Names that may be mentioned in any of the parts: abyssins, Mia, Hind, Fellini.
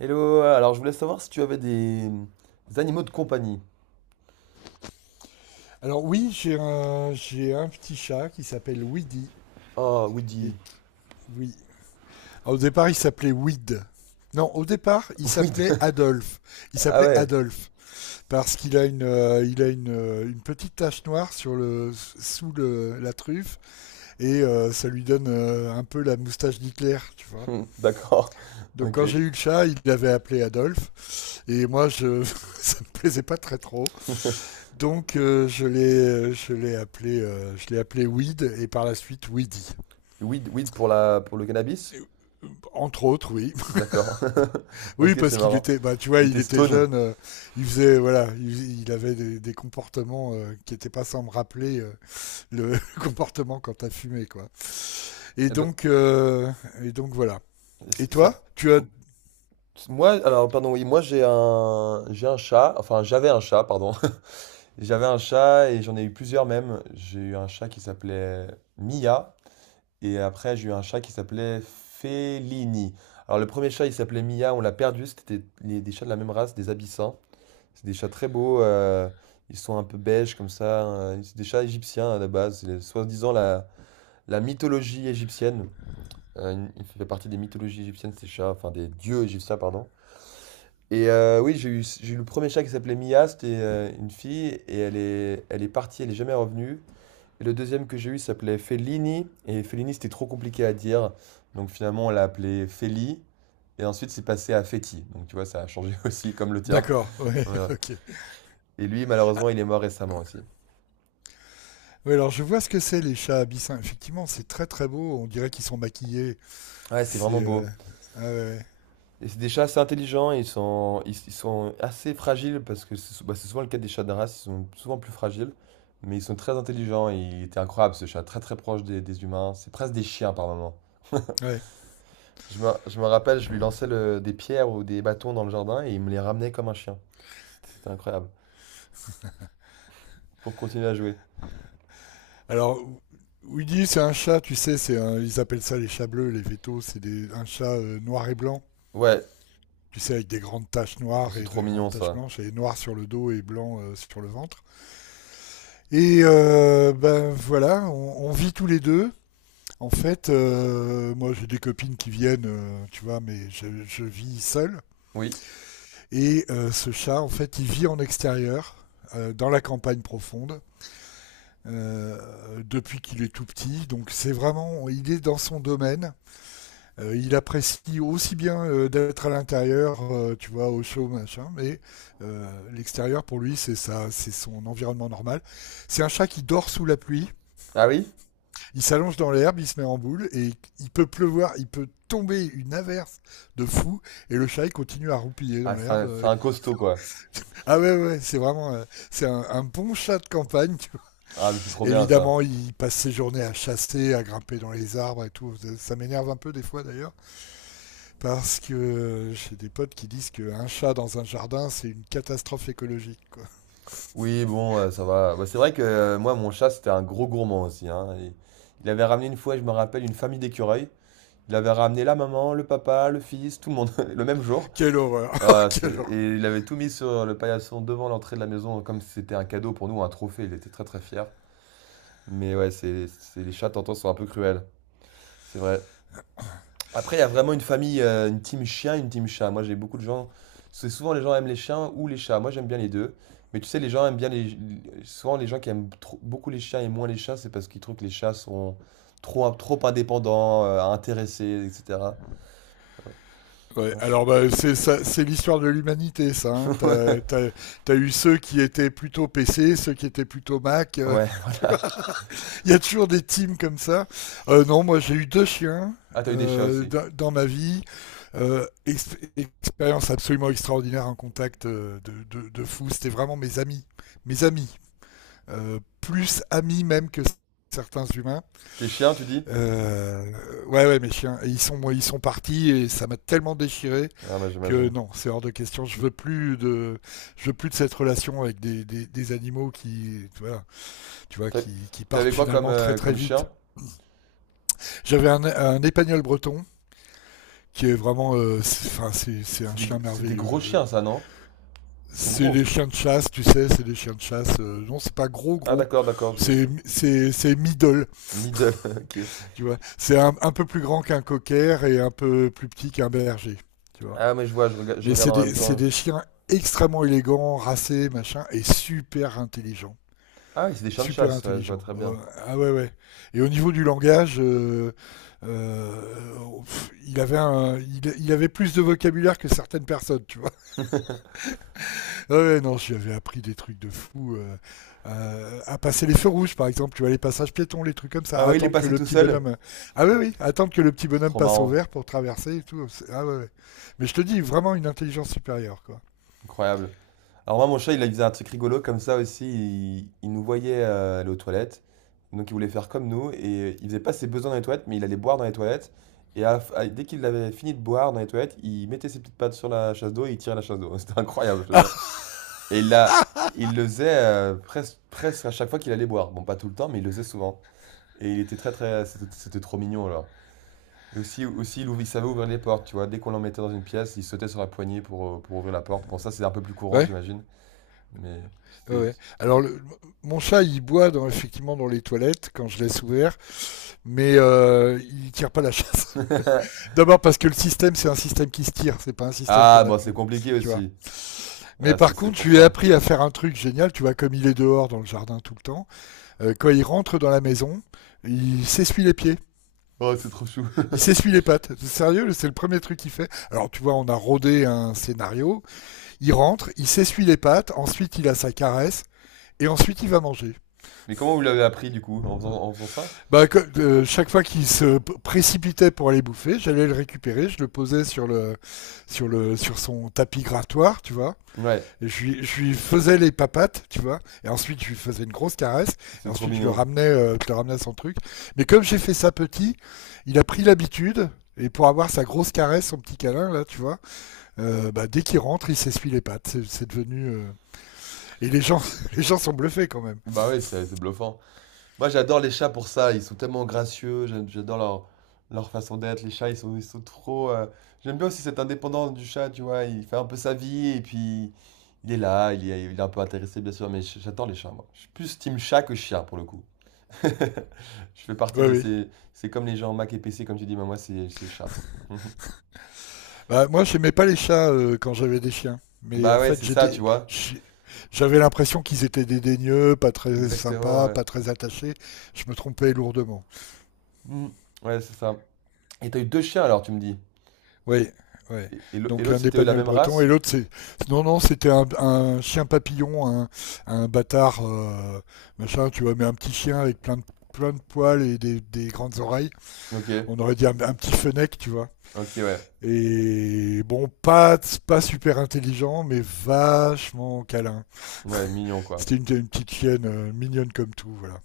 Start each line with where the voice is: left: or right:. right: Hello, alors je voulais savoir si tu avais des animaux de compagnie.
left: Alors oui, j'ai un petit chat qui s'appelle Weedy.
right: Oh, Weedy.
left: Et qui- oui. Alors, au départ, il s'appelait Weed. Non, au départ, il
right: Weed.
left: s'appelait Adolphe. Il
right: Ah
left: s'appelait
right: ouais.
left: Adolphe parce qu'une petite tache noire sur le, sous le, la truffe et ça lui donne un peu la moustache d'Hitler, tu vois.
right: Hmm, d'accord.
left: Donc
right: Ok.
left: quand j'ai eu le chat, il l'avait appelé Adolphe et moi, ça me plaisait pas très trop. Donc je l'ai appelé Weed et par la suite Weedy.
right: Weed, weed pour pour le cannabis?
left: Et, euh, Entre autres, oui.
right: D'accord. Ok,
left: Oui,
right: c'est
left: parce qu'il
right: marrant.
left: était, bah, tu vois,
right: Il
left: il
right: était
left: était
right: stone.
left: jeune, il faisait, voilà, il avait des comportements qui n'étaient pas sans me rappeler le comportement quand t'as fumé, quoi. Et
right: Et donc,
left: donc, euh, et donc voilà. Et
right: c'est ça.
left: toi,
right: Moi, alors, pardon, oui, moi j'ai un chat, enfin j'avais un chat, pardon. J'avais un chat et j'en ai eu plusieurs même. J'ai eu un chat qui s'appelait Mia. Et après, j'ai eu un chat qui s'appelait Fellini. Alors, le premier chat, il s'appelait Mia, on l'a perdu. C'était des chats de la même race, des abyssins. C'est des chats très beaux. Ils sont un peu beiges comme ça. C'est des chats égyptiens à la base. C'est soi-disant la mythologie égyptienne. Fait partie des mythologies égyptiennes, ces chats, enfin des dieux égyptiens, pardon. Et oui, j'ai eu le premier chat qui s'appelait Mia. C'était une fille et elle est partie, elle est jamais revenue. Et le deuxième que j'ai eu s'appelait Fellini, et Fellini c'était trop compliqué à dire, donc finalement on l'a appelé Feli, et ensuite c'est passé à Feti, donc tu vois ça a changé aussi comme le tien.
left: d'accord, ouais,
right: Ouais.
left: ok.
right: Et lui malheureusement il est mort récemment aussi.
left: Ouais, alors je vois ce que c'est les chats abyssins. Effectivement, c'est très très beau. On dirait qu'ils sont maquillés.
right: Ouais, c'est
left: C'est,
right: vraiment
left: euh,
right: beau.
left: ah ouais, ouais.
right: Et c'est des chats assez intelligents, ils sont assez fragiles, parce que bah, c'est souvent le cas des chats de race, ils sont souvent plus fragiles, mais ils sont très intelligents, et il était incroyable ce chat, très très proche des humains, c'est presque des chiens par moment.
left: Ouais.
right: Je me rappelle, je lui lançais des pierres ou des bâtons dans le jardin et il me les ramenait comme un chien. C'était incroyable. Pour continuer à jouer.
left: Alors, Woody, c'est un chat, tu sais, ils appellent ça les chats bleus, les vétos, un chat noir et blanc,
right: Ouais,
left: tu sais, avec des grandes taches noires
right: c'est
left: et
right: trop
left: des grandes
right: mignon
left: taches
right: ça.
left: blanches, et noir sur le dos et blanc sur le ventre. Ben voilà, on vit tous les deux. En fait, moi j'ai des copines qui viennent, tu vois, mais je vis seul.
right: Oui.
left: Ce chat, en fait, il vit en extérieur, dans la campagne profonde, depuis qu'il est tout petit. Donc c'est vraiment, il est dans son domaine. Il apprécie aussi bien d'être à l'intérieur, tu vois, au chaud, machin, mais l'extérieur pour lui, c'est ça, c'est son environnement normal. C'est un chat qui dort sous la pluie,
right: Ah oui?
left: il s'allonge dans l'herbe, il se met en boule et il peut pleuvoir, il peut tomber une averse de fou et le chat il continue à roupiller
right: Ah,
left: dans
right: c'est
left: l'herbe.
right: un, c'est un costaud quoi.
left: Ah ouais ouais, c'est vraiment c'est un bon chat de campagne. Tu vois.
right: Ah, mais c'est trop bien ça.
left: Évidemment, il passe ses journées à chasser, à grimper dans les arbres et tout. Ça m'énerve un peu des fois d'ailleurs. Parce que j'ai des potes qui disent qu'un chat dans un jardin, c'est une catastrophe écologique, quoi.
right: Oui, bon, ça va. Bah, c'est vrai que moi, mon chat, c'était un gros gourmand aussi. Hein. Il avait ramené une fois, je me rappelle, une famille d'écureuils. Il avait ramené la maman, le papa, le fils, tout le monde, le même jour.
left: Quelle horreur.
right: Ah,
left: Quelle horreur.
right: et il avait tout mis sur le paillasson devant l'entrée de la maison, comme si c'était un cadeau pour nous, un trophée. Il était très très fier. Mais ouais, les chats, t'entends, sont un peu cruels. C'est vrai. Après, il y a vraiment une famille, une team chien, une team chat. Moi, j'ai beaucoup de gens. C'est souvent les gens aiment les chiens ou les chats. Moi, j'aime bien les deux. Mais tu sais, les gens aiment bien les. Souvent, les gens qui aiment beaucoup les chiens et moins les chats, c'est parce qu'ils trouvent que les chats sont trop, trop indépendants, intéressés, etc.
left: Ouais,
right: Moi, je-
left: alors bah, c'est ça, c'est l'histoire de l'humanité, ça, hein. T'as, t'as, t'as eu ceux qui étaient plutôt PC, ceux qui étaient plutôt Mac.
right: Ouais,
left: Tu vois.
right: voilà.
left: Il y a toujours des teams comme ça. Non, moi j'ai eu deux chiens
right: Ah, t'as eu des chiens aussi.
left: dans ma vie. Expérience absolument extraordinaire en contact de fou. C'était vraiment mes amis, mes amis. Plus amis même que certains humains.
right: Tes chiens, tu dis?
left: Euh, ouais, ouais, mes chiens, ils sont partis et ça m'a tellement déchiré
right: Ah, bah,
left: que
right: j'imagine.
left: non, c'est hors de question. Je veux plus de cette relation avec des animaux qui, tu vois, tu vois
right: T'as-
left: qui, qui
right: T'avais
left: partent
right: quoi comme,
left: finalement très
right: euh,
left: très
right: comme
left: vite.
right: chien?
left: J'avais un épagnol breton qui est vraiment, enfin, c'est un
right: C'est des,
left: chien
right: gr- c'est des
left: merveilleux.
right: gros chiens, ça, non? Ils sont
left: C'est des
right: gros.
left: chiens de chasse, tu sais, c'est des chiens de chasse. Non, c'est pas gros
right: Ah,
left: gros,
right: d'accord, d'accord, je me
left: c'est
right: souviens.
left: c'est c'est middle.
right: Middle, ok.
left: Tu vois, c'est un peu plus grand qu'un cocker et un peu plus petit qu'un berger. Tu vois.
right: Ah mais je vois, je
left: Mais
right: regarde
left: c'est
right: en
left: des,
right: même
left: c'est
right: temps.
left: des chiens extrêmement élégants, racés, machin, et super intelligents.
right: Ah oui, c'est des chiens de
left: Super
right: chasse, ouais, je vois
left: intelligents.
right: très
left: Oh.
right: bien.
left: Ah ouais, ouais. Et au niveau du langage, pff, il avait plus de vocabulaire que certaines personnes, tu vois. Ah ouais, non, si j'avais appris des trucs de fou. À passer les feux rouges, par exemple, tu vois, les passages piétons, les trucs comme ça,
right: Ah
left: à
right: oui, il est
left: attendre que
right: passé
left: le
right: tout
left: petit
right: seul.
left: bonhomme. Ah oui, oui, attendre que le petit
right: C'est
left: bonhomme
right: trop
left: passe au
right: marrant,
left: vert pour traverser et tout. Ah ouais, ouais. Mais je te dis, vraiment une intelligence supérieure, quoi.
right: incroyable. Alors moi, mon chat, il faisait un truc rigolo comme ça aussi. Il nous voyait aller aux toilettes, donc il voulait faire comme nous et il faisait pas ses besoins dans les toilettes, mais il allait boire dans les toilettes. Et à la f- à- dès qu'il avait fini de boire dans les toilettes, il mettait ses petites pattes sur la chasse d'eau et il tirait la chasse d'eau. C'était incroyable, je te
left: Ah
right: jure. Et là, il le faisait presque à chaque fois qu'il allait boire. Bon, pas tout le temps, mais il le faisait souvent. Et il était très très. C'était trop mignon alors. Et aussi il savait ouvrir les portes, tu vois. Dès qu'on l'emmettait dans une pièce, il sautait sur la poignée pour ouvrir la porte. Bon, ça c'est un peu plus courant,
left: ouais,
right: j'imagine. Mais
left: ouais.
right: c'était les
left: Ouais.
right: petits. Ah,
left: Alors, mon chat, il boit dans, effectivement, dans les toilettes quand je laisse ouvert, mais il tire pas la chasse. D'abord parce que le système, c'est un système qui se tire, c'est pas un système
right: Ah,
left: qu'on
right: bon, c'est
left: appuie,
right: compliqué
left: tu vois.
right: aussi.
left: Mais
right: Ah, c'est
left: par
right: c'est
left: contre,
right: pour
left: je lui ai
right: ça.
left: appris à faire un truc génial, tu vois, comme il est dehors dans le jardin tout le temps, quand il rentre dans la maison, il s'essuie les pieds,
right: Oh, c'est trop chou.
left: il s'essuie les pattes. Sérieux, c'est le premier truc qu'il fait. Alors tu vois, on a rodé un scénario, il rentre, il s'essuie les pattes, ensuite il a sa caresse, et ensuite il va manger.
right: Mais comment vous l'avez appris du coup? En faisant ça?
left: Bah, chaque fois qu'il se précipitait pour aller bouffer, j'allais le récupérer, je le posais sur le, sur son tapis grattoir, tu vois.
right: Ouais,
left: Je lui faisais les papates, tu vois, et ensuite je lui faisais une grosse caresse, et
right: c'est trop
left: ensuite je le
right: mignon.
left: ramenais, euh, je le ramenais à son truc. Mais comme j'ai fait ça petit, il a pris l'habitude, et pour avoir sa grosse caresse, son petit câlin, là, tu vois, bah, dès qu'il rentre, il s'essuie les pattes. C'est devenu. Et les gens, les gens sont bluffés quand même.
right: Bah ouais, c'est bluffant. Moi, j'adore les chats pour ça. Ils sont tellement gracieux. J'adore leur façon d'être. Les chats, ils sont trop. J'aime bien aussi cette indépendance du chat, tu vois. Il fait un peu sa vie et puis il est là. Il est un peu intéressé, bien sûr. Mais j'adore les chats, moi. Je suis plus team chat que chien, pour le coup. Je fais partie
left: Oui,
right: de
left: oui.
right: ces. C'est comme les gens Mac et PC, comme tu dis, mais moi, c'est chat.
left: Bah, moi, j'aimais pas les chats quand j'avais des chiens. Mais
right: Bah
left: en
right: ouais,
left: fait,
right: c'est ça, tu vois.
left: j'avais l'impression qu'ils étaient dédaigneux, pas très
right: Exactement,
left: sympas,
right: ouais.
left: pas très attachés. Je me trompais lourdement.
right: Mm. Ouais, c'est ça. Et t'as eu deux chiens alors, tu me dis.
left: Oui, ouais.
right: Et
left: Donc
right: l'autre,
left: un
right: c'était la
left: d'Épagnol
right: même
left: breton et
right: race?
left: l'autre c'est non, non, c'était un chien papillon, un bâtard machin, tu vois, mais un petit chien avec plein de poils et des grandes oreilles.
right: Ok,
left: On aurait dit un petit fenec, tu vois.
right: ok, ouais.
left: Et bon, pas super intelligent, mais vachement câlin.
right: Ouais, mignon, quoi.
left: C'était une petite chienne mignonne comme tout, voilà.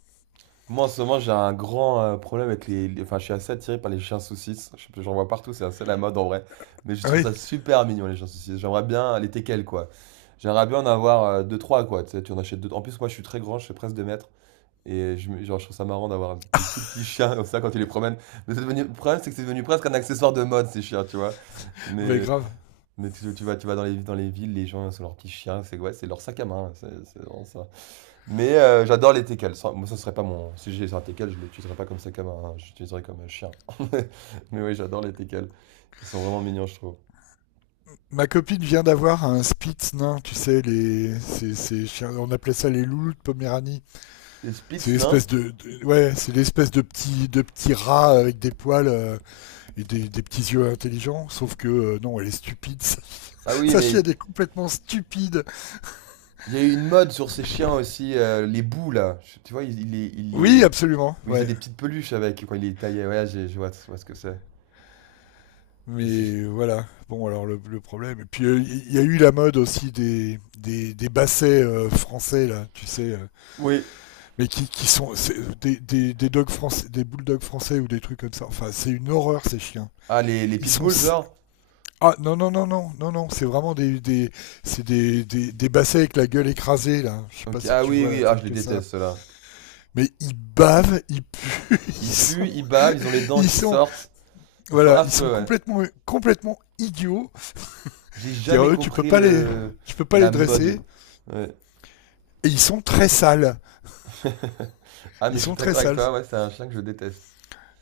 right: Moi, en ce moment, j'ai un grand problème avec Enfin, je suis assez attiré par les chiens saucisses. J'en vois partout, c'est assez la mode en vrai. Mais je
left: Ah
right: trouve
left: oui,
right: ça super mignon, les chiens saucisses. J'aimerais bien les teckels, quoi. J'aimerais bien en avoir deux, trois, quoi. Tu sais, tu en achètes deux. En plus, moi, je suis très grand, je fais presque 2 mètres. Et genre, je trouve ça marrant d'avoir des tout petits chiens comme ça quand tu les promènes. Mais c'est devenu, le problème, c'est que c'est devenu presque un accessoire de mode, ces chiens, tu vois.
left: mais
right: Mais,
left: grave.
right: mais tu vas dans les villes, les gens, c'est leurs petits chiens. C'est ouais, c'est leur sac à main. C'est vraiment ça. Mais j'adore les teckels. Moi, ça serait pas mon. Si j'ai un teckel, je l'utiliserais pas comme ça, comme un. J'utiliserais comme un chien. Mais oui, j'adore les teckels. Ils sont vraiment mignons, je trouve.
left: Ma copine vient d'avoir un Spitz nain, tu sais, ces chiens, on appelait ça les loulous de Poméranie.
right: Les
left: C'est
right: Spitz, non?
left: l'espèce de, ouais, c'est l'espèce de petit rat avec des poils et des petits yeux intelligents, sauf que non, elle est stupide.
right: Ah oui,
left: Sachi,
right: mais
left: elle est complètement stupide.
right: il y a eu une mode sur ces chiens aussi, les bouts là. Tu vois, ils les.
left: Oui, absolument,
right: Où ils faisaient
left: ouais.
right: des petites peluches avec quand ils les taillaient. Ouais, je vois, ce que c'est. Si je-
left: Mais voilà. Bon, alors le problème. Et puis il y a eu la mode aussi des bassets français là, tu sais,
right: Oui.
left: mais qui sont des dogs français, des bulldogs français ou des trucs comme ça. Enfin, c'est une horreur ces chiens.
right: Ah, les
left: Ils sont
right: pitbulls, genre?
left: Ah, non non non non non non, c'est vraiment des c'est des bassets avec la gueule écrasée là, je sais pas
right: Ok,
left: si
right: ah
left: tu
right: oui,
left: vois la
right: oui, ah, je
left: tête
right: les
left: que ça.
right: déteste, ceux-là.
left: Mais ils bavent, ils puent. ils
right: Ils puent,
left: sont
right: ils bavent, ils ont les dents
left: ils
right: qui
left: sont
right: sortent. Ils sont
left: voilà, ils
right: affreux,
left: sont
right: ouais.
left: complètement complètement idiots.
right: J'ai
left: Dire
right: jamais
left: eux tu peux
right: compris
left: pas les
right: le
left: Tu peux pas les
right: la mode.
left: dresser.
right: Ouais.
left: Et ils sont très sales,
right: Ah, mais
left: ils
right: je suis
left: sont très
right: d'accord avec
left: sales.
right: toi, ouais, c'est un chien que je déteste.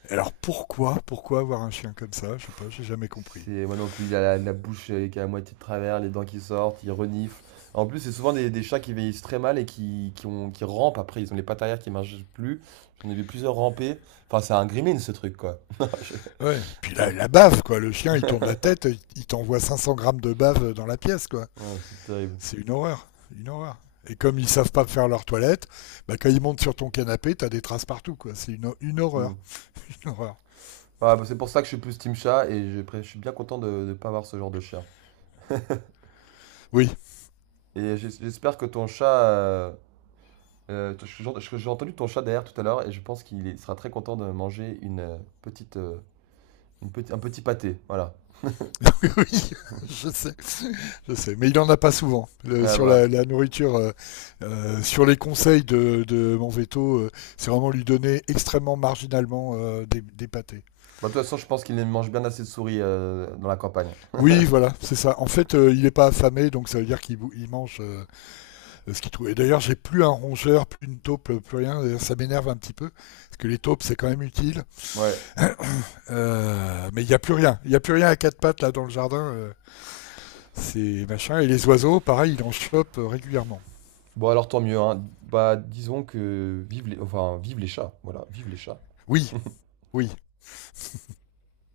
left: Alors pourquoi avoir un chien comme ça, je sais pas, j'ai jamais compris.
right: C'est moi non plus, il a la bouche qui est à moitié de travers, les dents qui sortent, il renifle. En plus, c'est souvent des chats qui vieillissent très mal et qui rampent après. Ils ont les pattes arrière qui marchent plus. J'en ai vu plusieurs ramper. Enfin, c'est un gremlin ce truc, quoi. Non,
left: Ouais, puis la bave, quoi. Le chien il tourne la tête, il t'envoie 500 grammes de bave dans la pièce, quoi.
right: Ah, c'est terrible.
left: C'est une horreur, une horreur. Et comme ils savent pas faire leur toilette, bah quand ils montent sur ton canapé, t'as des traces partout, quoi. C'est une
right: Hmm. Ouais,
left: horreur, une horreur.
right: bah, c'est pour ça que je suis plus team chat et je suis bien content de ne pas avoir ce genre de chien.
left: Oui,
right: Et j'espère que ton chat. J'ai entendu ton chat derrière tout à l'heure et je pense qu'il sera très content de manger une petite, une petit, un petit pâté. Voilà.
left: oui, oui, je sais, je sais. Mais il en a pas souvent.
right: Ah
left: Sur
right: bah.
left: la nourriture, sur les conseils de mon veto, c'est vraiment lui donner extrêmement marginalement des pâtés.
right: Bah, de toute façon, je pense qu'il mange bien assez de souris dans la campagne.
left: Oui, voilà, c'est ça. En fait, il est pas affamé, donc ça veut dire il mange ce qu'il trouvait. D'ailleurs, j'ai plus un rongeur, plus une taupe, plus rien. Ça m'énerve un petit peu, parce que les taupes, c'est quand même utile.
right: Ouais.
left: Mais il n'y a plus rien. Il n'y a plus rien à quatre pattes là dans le jardin. C'est machin. Et les oiseaux, pareil, il en chope régulièrement.
right: Bon, alors tant mieux, hein. Bah, disons que enfin, vive les chats. Voilà, vive les chats.
left: Oui, oui.